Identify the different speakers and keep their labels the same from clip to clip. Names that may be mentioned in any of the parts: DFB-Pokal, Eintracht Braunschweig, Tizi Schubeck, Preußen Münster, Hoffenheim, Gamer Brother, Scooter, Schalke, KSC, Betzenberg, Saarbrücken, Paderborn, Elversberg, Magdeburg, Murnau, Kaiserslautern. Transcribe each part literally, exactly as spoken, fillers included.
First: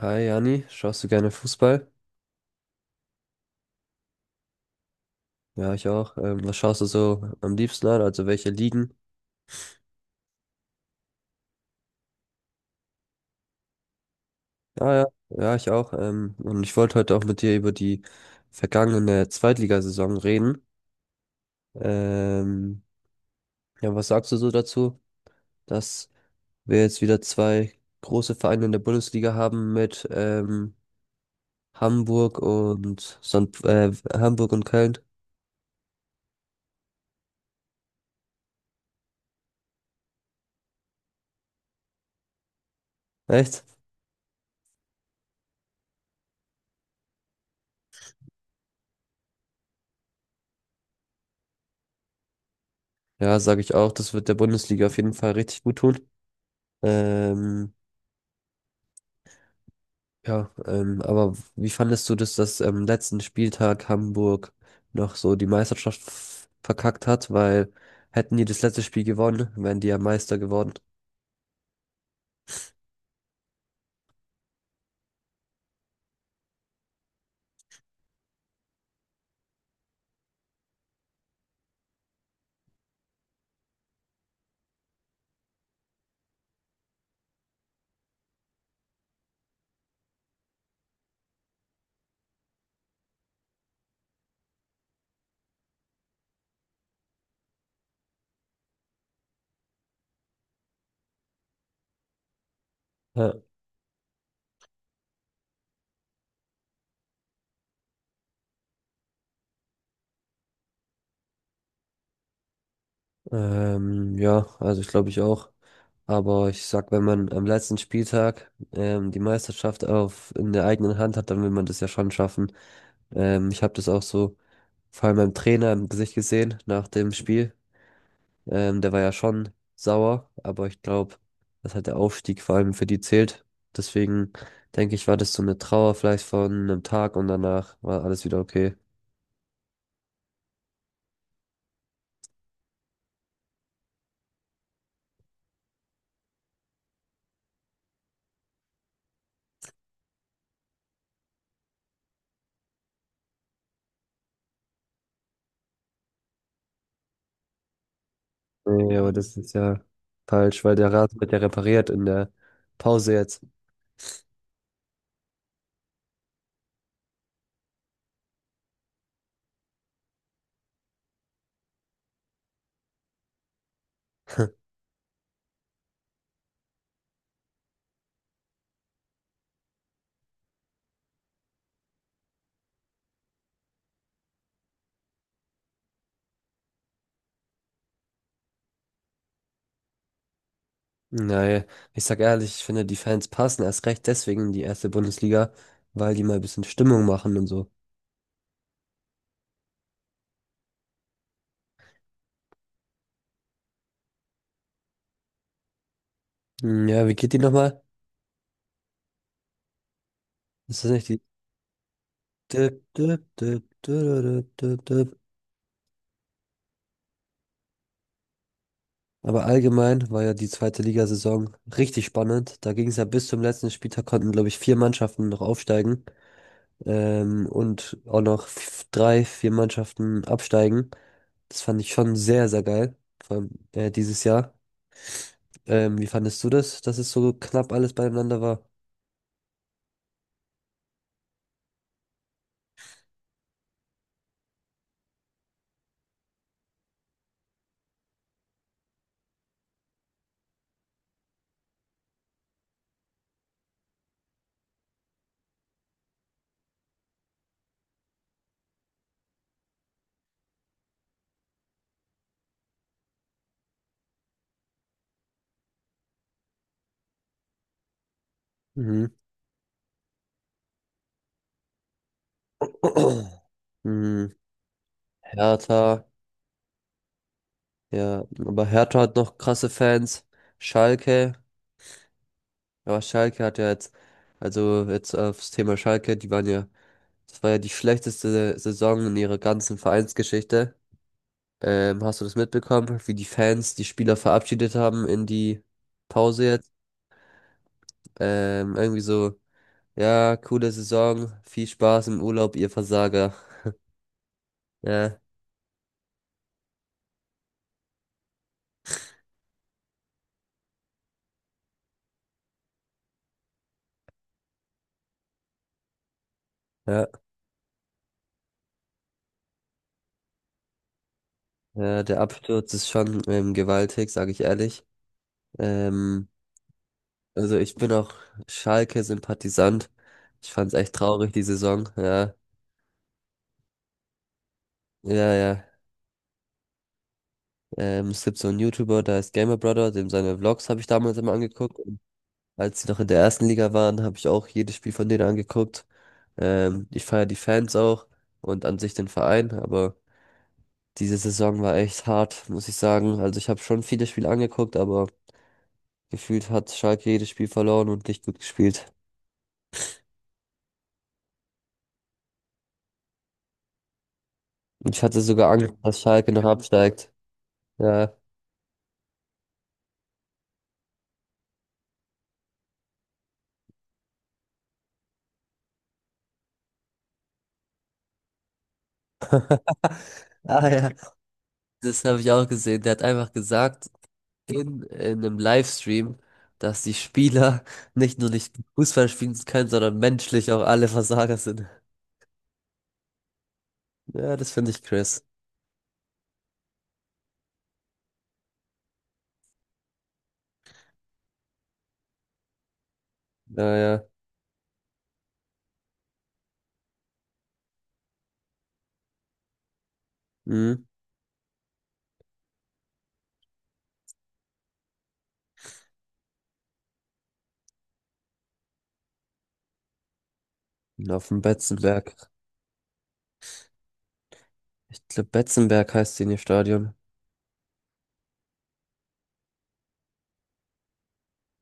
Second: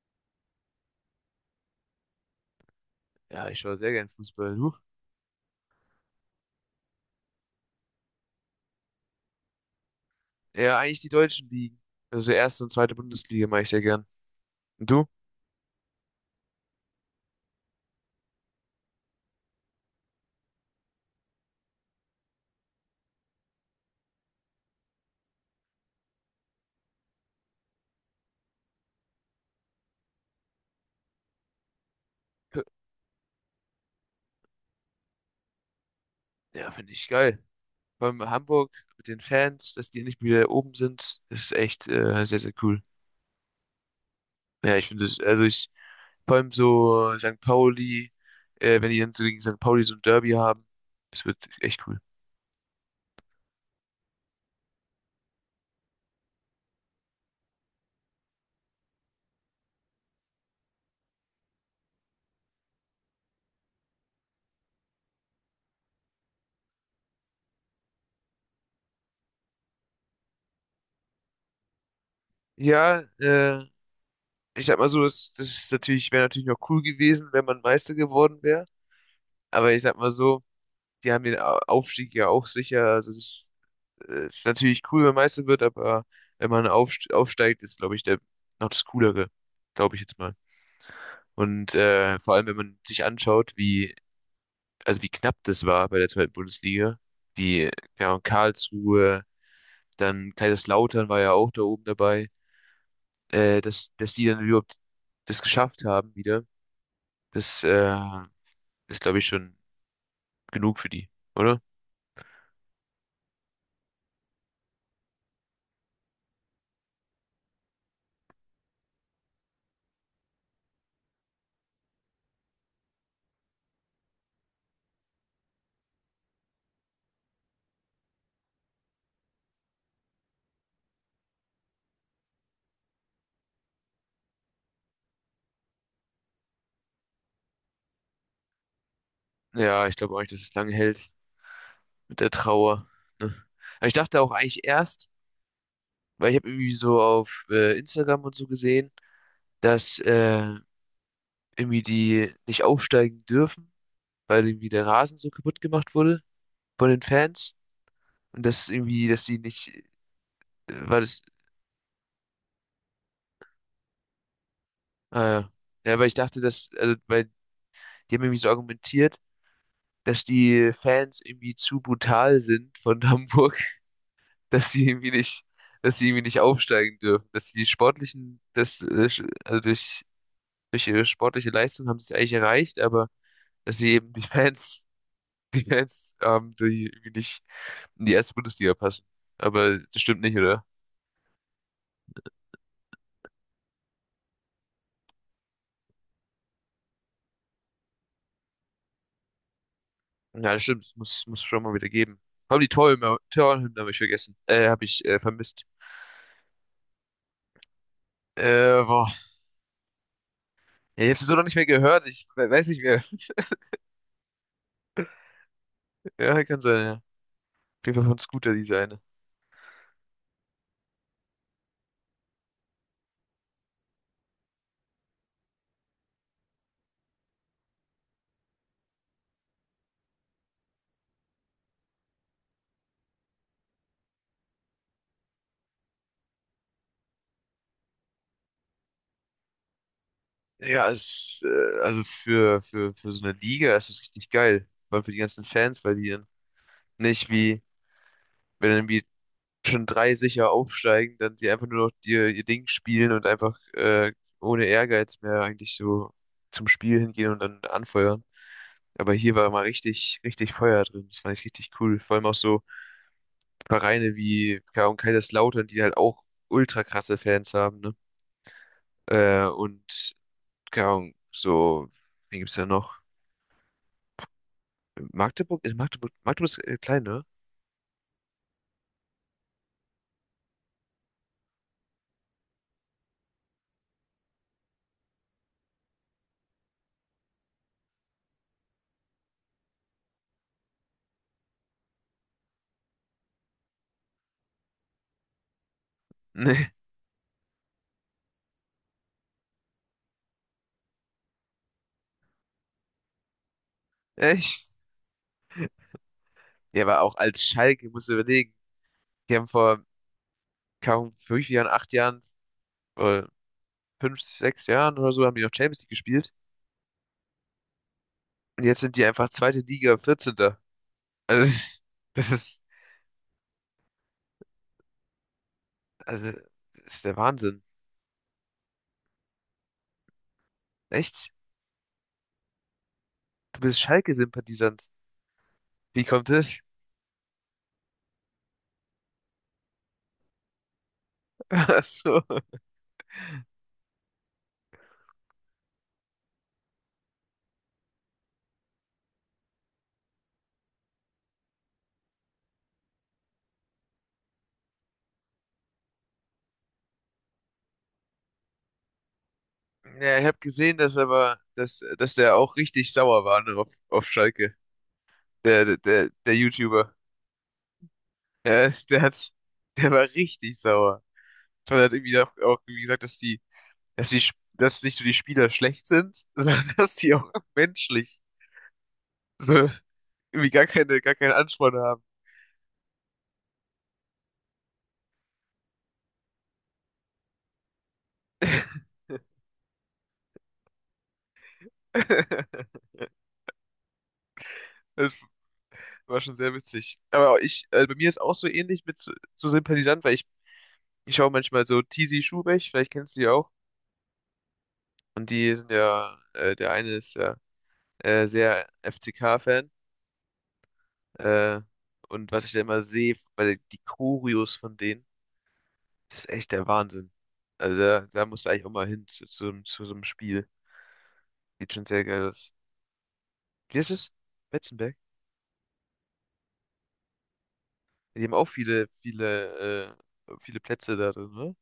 Speaker 1: Hi Jani, schaust du gerne Fußball?
Speaker 2: Ja, ich schaue sehr gern Fußball. Du?
Speaker 1: Ja, ich auch. Ähm, was schaust du so am liebsten an? Also welche Ligen?
Speaker 2: Ja, eigentlich die deutschen Ligen. Also erste und zweite Bundesliga mache ich sehr gern. Und
Speaker 1: Ja,
Speaker 2: du?
Speaker 1: ja, ja, ich auch. Ähm, und ich wollte heute auch mit dir über die vergangene Zweitligasaison reden. Ähm, ja, was sagst du so dazu, dass wir jetzt wieder zwei große Vereine in der Bundesliga haben mit ähm, Hamburg und Sand, äh, Hamburg und Köln?
Speaker 2: Ja, finde ich geil. Vor allem Hamburg mit den Fans, dass die endlich wieder oben sind, ist echt äh, sehr, sehr cool.
Speaker 1: Echt?
Speaker 2: Ja, ich finde es, also ich, vor allem so Sankt Pauli, äh, wenn die dann so gegen Sankt Pauli so ein Derby haben, das wird echt cool.
Speaker 1: Ja, sage ich auch. Das wird der Bundesliga auf jeden Fall richtig gut tun. Ähm, Ja, ähm, aber wie fandest du das, dass am letzten Spieltag Hamburg noch so die Meisterschaft f- verkackt hat? Weil hätten die das letzte Spiel gewonnen, wären die ja Meister geworden.
Speaker 2: Ja, äh, ich sag mal so, das, das ist natürlich, wäre natürlich noch cool gewesen, wenn man Meister geworden wäre. Aber ich sag mal so, die haben den Au- Aufstieg ja auch sicher. Also es ist, äh, ist natürlich cool, wenn Meister wird, aber wenn man aufst aufsteigt, ist, glaube ich, der noch das Coolere, glaube ich jetzt mal. Und äh, vor allem, wenn man sich anschaut, wie, also wie knapp das war bei der zweiten Bundesliga, wie ja, und Karlsruhe, dann Kaiserslautern war ja auch da oben dabei,
Speaker 1: Ja,
Speaker 2: äh, dass, dass die dann überhaupt das geschafft haben wieder, das äh, ist, glaube ich, schon genug für die, oder?
Speaker 1: ähm, ja, also ich glaube ich auch. Aber ich sag, wenn man am letzten Spieltag ähm, die Meisterschaft auf in der eigenen Hand hat, dann will man das ja schon schaffen. Ähm, ich habe das auch so vor allem beim Trainer im Gesicht gesehen nach dem Spiel. Ähm, der war ja schon sauer, aber ich glaube, dass halt der Aufstieg vor allem für die zählt. Deswegen denke ich, war das so eine Trauer vielleicht von einem Tag und danach war alles wieder okay.
Speaker 2: Ja, ich glaube auch nicht, dass es lange hält. mit der Trauer. Ne? Aber ich dachte auch eigentlich erst, weil ich habe irgendwie so auf äh, Instagram und so gesehen, dass äh, irgendwie die nicht aufsteigen dürfen, weil irgendwie der Rasen so kaputt gemacht wurde von den Fans. Und das
Speaker 1: Nee,
Speaker 2: irgendwie,
Speaker 1: aber
Speaker 2: dass
Speaker 1: das
Speaker 2: sie
Speaker 1: ist
Speaker 2: nicht,
Speaker 1: ja
Speaker 2: äh,
Speaker 1: falsch, weil der
Speaker 2: weil
Speaker 1: Rasen
Speaker 2: das,
Speaker 1: wird ja repariert in der Pause jetzt.
Speaker 2: äh, ja, ja, weil ich dachte, dass, also, weil die haben irgendwie so argumentiert, dass die Fans irgendwie zu brutal sind von Hamburg, dass sie irgendwie nicht, dass sie irgendwie nicht aufsteigen dürfen, dass die sportlichen, das, äh, sch- also durch durch ihre sportliche Leistung haben sie es eigentlich erreicht, aber dass sie eben die Fans, die Fans haben, die irgendwie nicht in die erste Bundesliga passen. Aber das stimmt nicht, oder?
Speaker 1: Naja, ich sag ehrlich, ich finde, die Fans passen erst recht deswegen in die erste Bundesliga, weil die mal ein bisschen Stimmung machen und so.
Speaker 2: Ja, das stimmt, das muss, muss schon mal wieder geben. Haben die Torhymne, Torhymne habe ich vergessen, äh, habe ich äh, vermisst.
Speaker 1: Hm, ja, wie geht die nochmal?
Speaker 2: Äh, boah,
Speaker 1: Ist das
Speaker 2: ja,
Speaker 1: nicht
Speaker 2: ich habe
Speaker 1: die?
Speaker 2: sie so noch nicht mehr gehört, ich we- weiß nicht mehr. Ja, kann sein, ja. Auf jeden Fall von Scooter, diese eine.
Speaker 1: Aber allgemein war ja die zweite Ligasaison richtig spannend. Da ging es ja bis zum letzten Spieltag, konnten, glaube ich, vier Mannschaften noch aufsteigen, ähm, und auch noch f- drei, vier Mannschaften absteigen. Das fand ich schon sehr, sehr geil, vor allem äh, dieses Jahr. Ähm, wie fandest du das, dass es so knapp alles beieinander war?
Speaker 2: Ja, es, äh, also für, für, für so eine Liga ist es richtig geil. Vor allem für die ganzen Fans, weil die dann nicht wie, wenn dann wie schon drei sicher aufsteigen, dann die einfach nur noch ihr, ihr Ding spielen und einfach äh, ohne Ehrgeiz mehr eigentlich so zum Spiel hingehen und dann anfeuern. Aber hier war mal richtig, richtig Feuer drin. Das fand ich richtig cool. Vor allem auch so Vereine wie keine Ahnung, Kaiserslautern, die halt auch ultra krasse Fans haben, ne?
Speaker 1: Mhm.
Speaker 2: Äh, und keine Ahnung, so, wen gibt's da noch?
Speaker 1: Mhm.
Speaker 2: Magdeburg? Ist
Speaker 1: Hertha,
Speaker 2: Magdeburg, Magdeburg ist äh, klein, ne?
Speaker 1: ja, aber Hertha hat noch krasse Fans. Schalke. Aber Schalke hat ja jetzt, also jetzt aufs Thema Schalke, die waren ja, das war ja die schlechteste Saison in ihrer ganzen Vereinsgeschichte. Ähm, hast du das mitbekommen, wie die Fans die Spieler verabschiedet haben in die Pause jetzt? Ähm, irgendwie so, ja, coole Saison, viel Spaß im Urlaub, ihr Versager.
Speaker 2: Nee, echt?
Speaker 1: Ja,
Speaker 2: Ja, aber auch als Schalke, musst du überlegen. Die haben vor kaum fünf Jahren, acht Jahren, äh, fünf, sechs Jahren oder so haben die noch Champions League gespielt.
Speaker 1: ja,
Speaker 2: Und jetzt sind die einfach zweite Liga, vierzehnter. Also, das ist,
Speaker 1: ja, der
Speaker 2: das ist-
Speaker 1: Absturz ist schon ähm, gewaltig, sage ich ehrlich. Ähm,
Speaker 2: also, das ist der
Speaker 1: also
Speaker 2: Wahnsinn.
Speaker 1: ich bin auch Schalke-Sympathisant. Ich fand's echt traurig,
Speaker 2: Echt?
Speaker 1: die Saison. Ja,
Speaker 2: Du bist Schalke-Sympathisant.
Speaker 1: ja, ja.
Speaker 2: Wie kommt das?
Speaker 1: Ähm, es gibt so einen YouTuber, der heißt Gamer Brother, dem seine Vlogs habe ich damals immer angeguckt.
Speaker 2: Ach
Speaker 1: Und
Speaker 2: so.
Speaker 1: als sie noch in der ersten Liga waren, habe ich auch jedes Spiel von denen angeguckt. Ähm, ich feiere die Fans auch und an sich den Verein, aber diese Saison war echt hart, muss ich sagen. Also ich habe schon viele Spiele angeguckt, aber gefühlt hat Schalke jedes Spiel verloren und nicht gut gespielt.
Speaker 2: Ja, ich habe gesehen, dass aber, dass, dass der auch richtig sauer war, ne, auf, auf Schalke.
Speaker 1: Und ich hatte sogar
Speaker 2: Der,
Speaker 1: Angst,
Speaker 2: der,
Speaker 1: dass
Speaker 2: der
Speaker 1: Schalke
Speaker 2: der
Speaker 1: noch
Speaker 2: YouTuber.
Speaker 1: absteigt. Ja,
Speaker 2: Der, der hat, der war richtig sauer. Und hat irgendwie auch, auch irgendwie gesagt, dass die dass die, Sp- dass nicht nur die Spieler schlecht sind, sondern dass die auch menschlich so irgendwie gar
Speaker 1: ah ja,
Speaker 2: keine, gar keinen Ansporn
Speaker 1: das
Speaker 2: haben.
Speaker 1: habe ich auch gesehen. Der hat einfach gesagt, in, in einem Livestream, dass die Spieler nicht nur nicht Fußball spielen können, sondern menschlich auch alle Versager sind. Ja, das finde ich
Speaker 2: Das
Speaker 1: Chris.
Speaker 2: war schon sehr witzig. Aber ich, äh, bei mir ist auch so ähnlich mit so so Sympathisant, weil ich, ich schaue manchmal so Tizi Schubeck, vielleicht kennst du die auch.
Speaker 1: Ja, ja.
Speaker 2: Und die sind ja, äh, der eine ist ja äh, sehr F C K-Fan.
Speaker 1: Mhm.
Speaker 2: Äh, und was ich da immer sehe, weil die Choreos von denen, das ist echt der Wahnsinn. Also da, da musst du eigentlich auch mal hin zu, zu, zu so einem Spiel.
Speaker 1: Und auf dem
Speaker 2: Sieht schon sehr geil
Speaker 1: Betzenberg.
Speaker 2: aus. Wie ist es? Betzenberg?
Speaker 1: Ich glaube, Betzenberg heißt die in ihr Stadion.
Speaker 2: Die haben auch viele, viele, äh, viele Plätze da drin, ne?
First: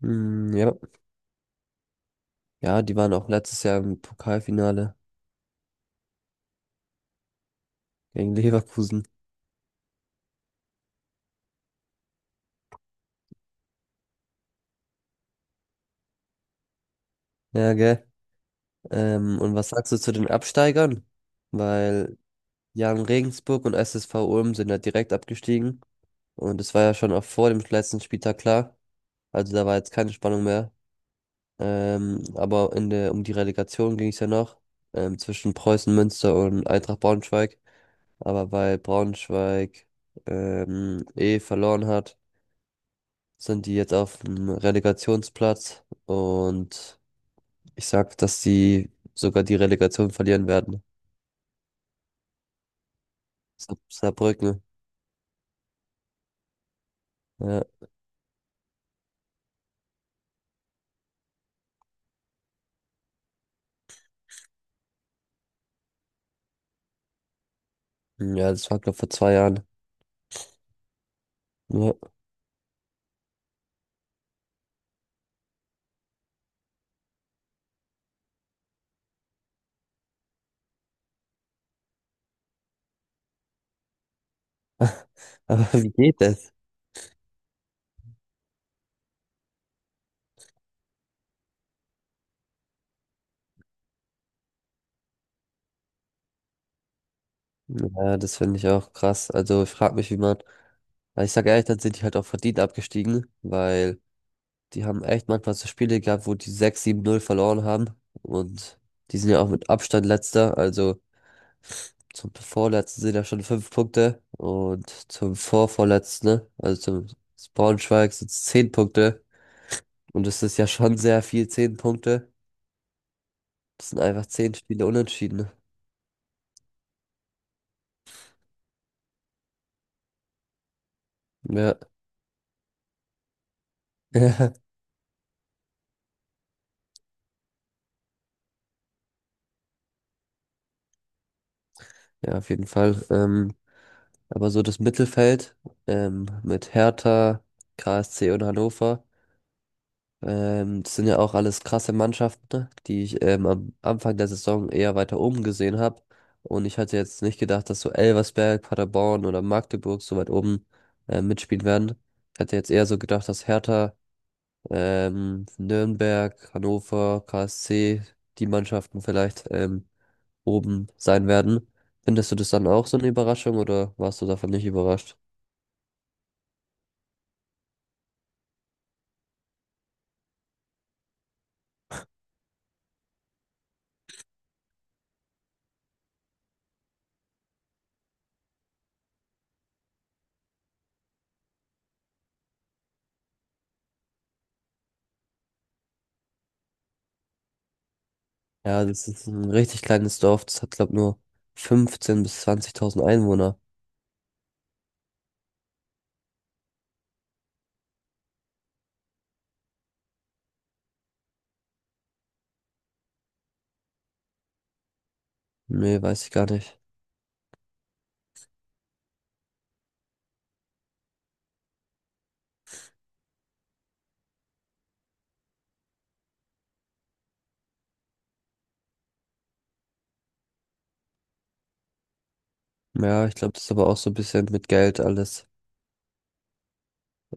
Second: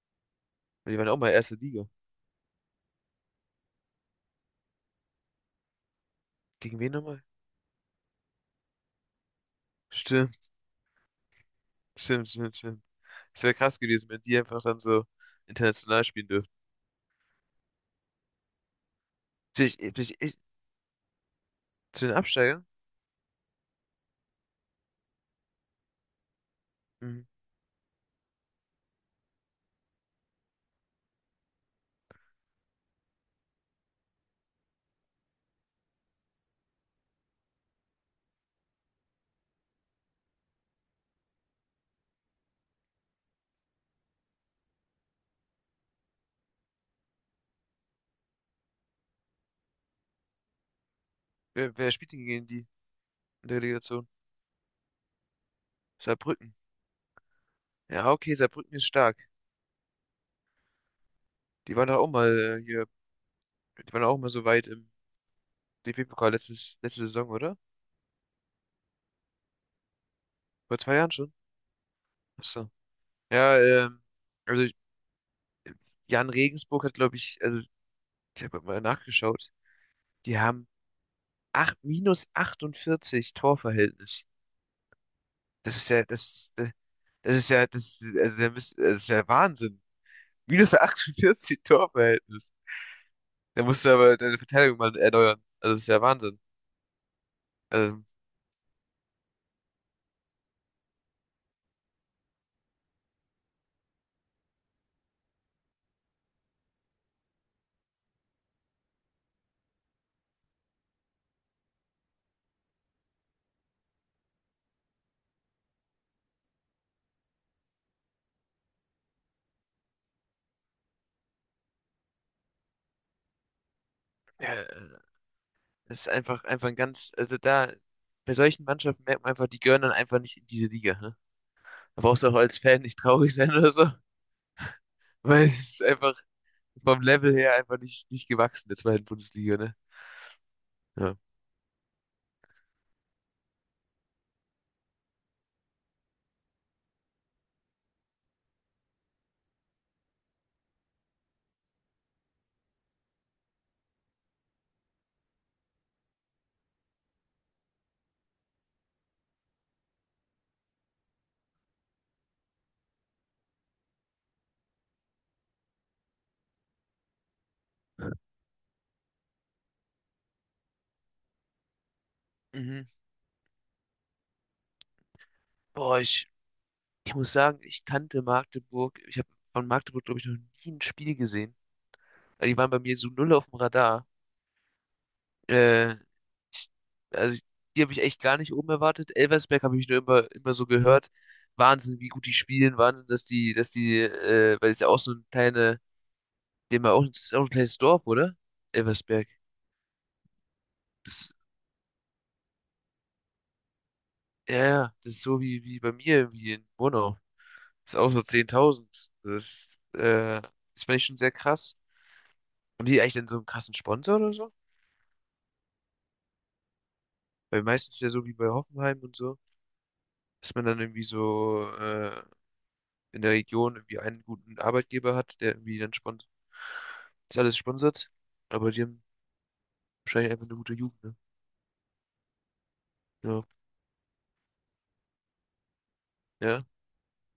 Speaker 1: Mhm, ja.
Speaker 2: Weil Die waren auch mal erste Liga.
Speaker 1: Ja, die waren auch letztes Jahr im Pokalfinale
Speaker 2: Gegen wen nochmal?
Speaker 1: gegen Leverkusen.
Speaker 2: Stimmt, stimmt, stimmt, stimmt. Es wäre krass gewesen, wenn die einfach dann so international spielen dürften.
Speaker 1: Ja, gell. Ähm, und was
Speaker 2: Vielleicht, äh,
Speaker 1: sagst du zu
Speaker 2: vielleicht
Speaker 1: den
Speaker 2: echt
Speaker 1: Absteigern?
Speaker 2: zu
Speaker 1: Weil
Speaker 2: den Absteigern?
Speaker 1: Jan Regensburg und S S V Ulm sind ja direkt abgestiegen. Und es war ja schon auch
Speaker 2: Mhm.
Speaker 1: vor dem letzten Spieltag klar. Also da war jetzt keine Spannung mehr. Ähm, aber in der, um die Relegation ging es ja noch, ähm, zwischen Preußen Münster und Eintracht Braunschweig. Aber weil Braunschweig ähm, eh verloren hat, sind die jetzt auf dem Relegationsplatz. Und ich sag, dass sie sogar die Relegation verlieren werden.
Speaker 2: Wer, wer spielt denn gegen die in der
Speaker 1: Saar-
Speaker 2: Relegation?
Speaker 1: Saarbrücken.
Speaker 2: Saarbrücken.
Speaker 1: Ja,
Speaker 2: Ja, okay, Saarbrücken ist stark. Die waren doch auch mal äh, hier, die waren auch mal so weit im D F B-Pokal letztes, letzte Saison, oder?
Speaker 1: ja, das war, glaube vor zwei Jahren.
Speaker 2: Vor zwei Jahren schon.
Speaker 1: Ja.
Speaker 2: Achso. Ja, ähm, also Jan Regensburg hat, glaube ich, also ich habe mal nachgeschaut, die haben acht minus achtundvierzig Torverhältnis.
Speaker 1: Aber
Speaker 2: Das ist
Speaker 1: wie
Speaker 2: ja,
Speaker 1: geht das?
Speaker 2: das, äh, das ist ja, das, also der müsst, das ist ja Wahnsinn. Minus achtundvierzig Torverhältnis. Da musst du aber deine Verteidigung mal erneuern. Also das ist ja Wahnsinn. Also,
Speaker 1: Ja, das finde ich auch krass. Also ich frage mich, wie man, weil ich sage ehrlich, dann sind die halt auch verdient abgestiegen, weil die haben echt manchmal so Spiele gehabt, wo die sechs sieben null verloren haben und die sind ja auch mit Abstand letzter, also zum vorletzten sind ja schon fünf Punkte und zum vorvorletzten, ne, also zum Braunschweig sind es zehn Punkte und das ist ja schon sehr viel, zehn Punkte. Das sind einfach zehn
Speaker 2: ja,
Speaker 1: Spiele unentschieden.
Speaker 2: das ist einfach, einfach ein ganz, also da, bei solchen Mannschaften merkt man einfach, die gehören dann einfach nicht in diese Liga. Ne?
Speaker 1: Ne?
Speaker 2: Da brauchst du auch als Fan nicht traurig sein oder so,
Speaker 1: Ja,
Speaker 2: weil es ist einfach vom Level her einfach nicht, nicht gewachsen, der zweiten Bundesliga, ne? Ja.
Speaker 1: ja, auf jeden Fall. Ähm, Aber so das Mittelfeld, ähm, mit Hertha, K S C und Hannover, ähm, das sind ja auch alles krasse Mannschaften, ne, die ich ähm, am Anfang der Saison eher weiter oben gesehen habe. Und ich hatte jetzt nicht gedacht, dass so Elversberg, Paderborn oder Magdeburg so weit oben äh, mitspielen werden. Ich hatte jetzt eher so gedacht, dass Hertha, ähm, Nürnberg, Hannover, K S C, die Mannschaften vielleicht ähm, oben sein werden. Findest du das dann auch
Speaker 2: Mhm.
Speaker 1: so eine Überraschung oder warst du davon nicht überrascht?
Speaker 2: Boah, ich, ich muss sagen, ich kannte Magdeburg. Ich habe von Magdeburg, glaube ich, noch nie ein Spiel gesehen. Weil Die waren bei mir so null auf dem Radar. Äh, ich, also, die habe ich echt gar nicht oben erwartet. Elversberg habe ich nur immer, immer so gehört. Wahnsinn, wie gut die spielen. Wahnsinn, dass die, dass die, äh, weil es ja auch so ein kleine, dem ja auch, das ist ja auch ein kleines Dorf, oder?
Speaker 1: Ja, das ist
Speaker 2: Elversberg.
Speaker 1: ein richtig kleines Dorf. Das hat, glaube nur
Speaker 2: Das,
Speaker 1: fünfzehntausend bis zwanzigtausend Einwohner.
Speaker 2: ja, ja, das ist so wie, wie bei mir, wie in Murnau. Das ist auch so zehntausend. Das, äh, das fand ich schon sehr krass. Haben die eigentlich dann so einen krassen Sponsor oder so?
Speaker 1: Nee, weiß ich gar nicht.
Speaker 2: Weil meistens ja so wie bei Hoffenheim und so, dass man dann irgendwie so äh, in der Region irgendwie einen guten Arbeitgeber hat, der irgendwie dann sponsert, das alles sponsert. Aber die haben wahrscheinlich einfach eine gute Jugend, ne?
Speaker 1: Ja, ich
Speaker 2: Ja,
Speaker 1: glaube, das ist aber auch so ein bisschen mit Geld alles.
Speaker 2: ja.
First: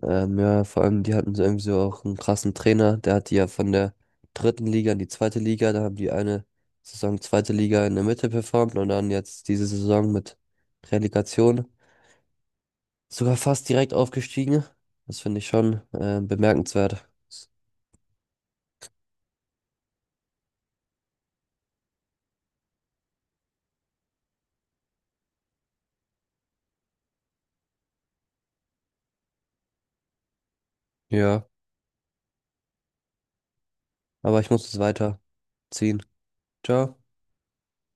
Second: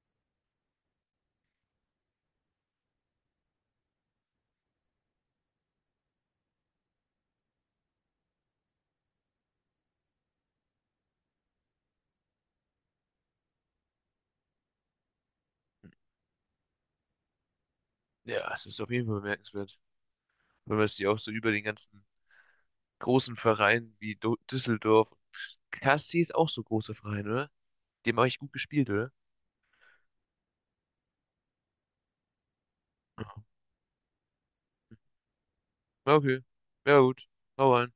Speaker 1: Ähm, ja, vor allem, die hatten so irgendwie so auch einen krassen Trainer. Der hat die ja von der dritten Liga in die zweite Liga. Da haben die eine Saison zweite Liga in der Mitte performt und dann jetzt diese Saison mit Relegation sogar fast direkt aufgestiegen. Das finde ich schon äh, bemerkenswert.
Speaker 2: Ja, es ist auf jeden Fall bemerkenswert. Wenn man es die auch so über den ganzen großen Vereinen wie Do Düsseldorf. K S C ist auch so ein großer Verein, oder? Die haben eigentlich gut gespielt, oder?
Speaker 1: Ja,
Speaker 2: Ja,
Speaker 1: aber ich muss jetzt weiterziehen.
Speaker 2: ja, okay.
Speaker 1: Ciao.
Speaker 2: Ja, gut. Hau rein.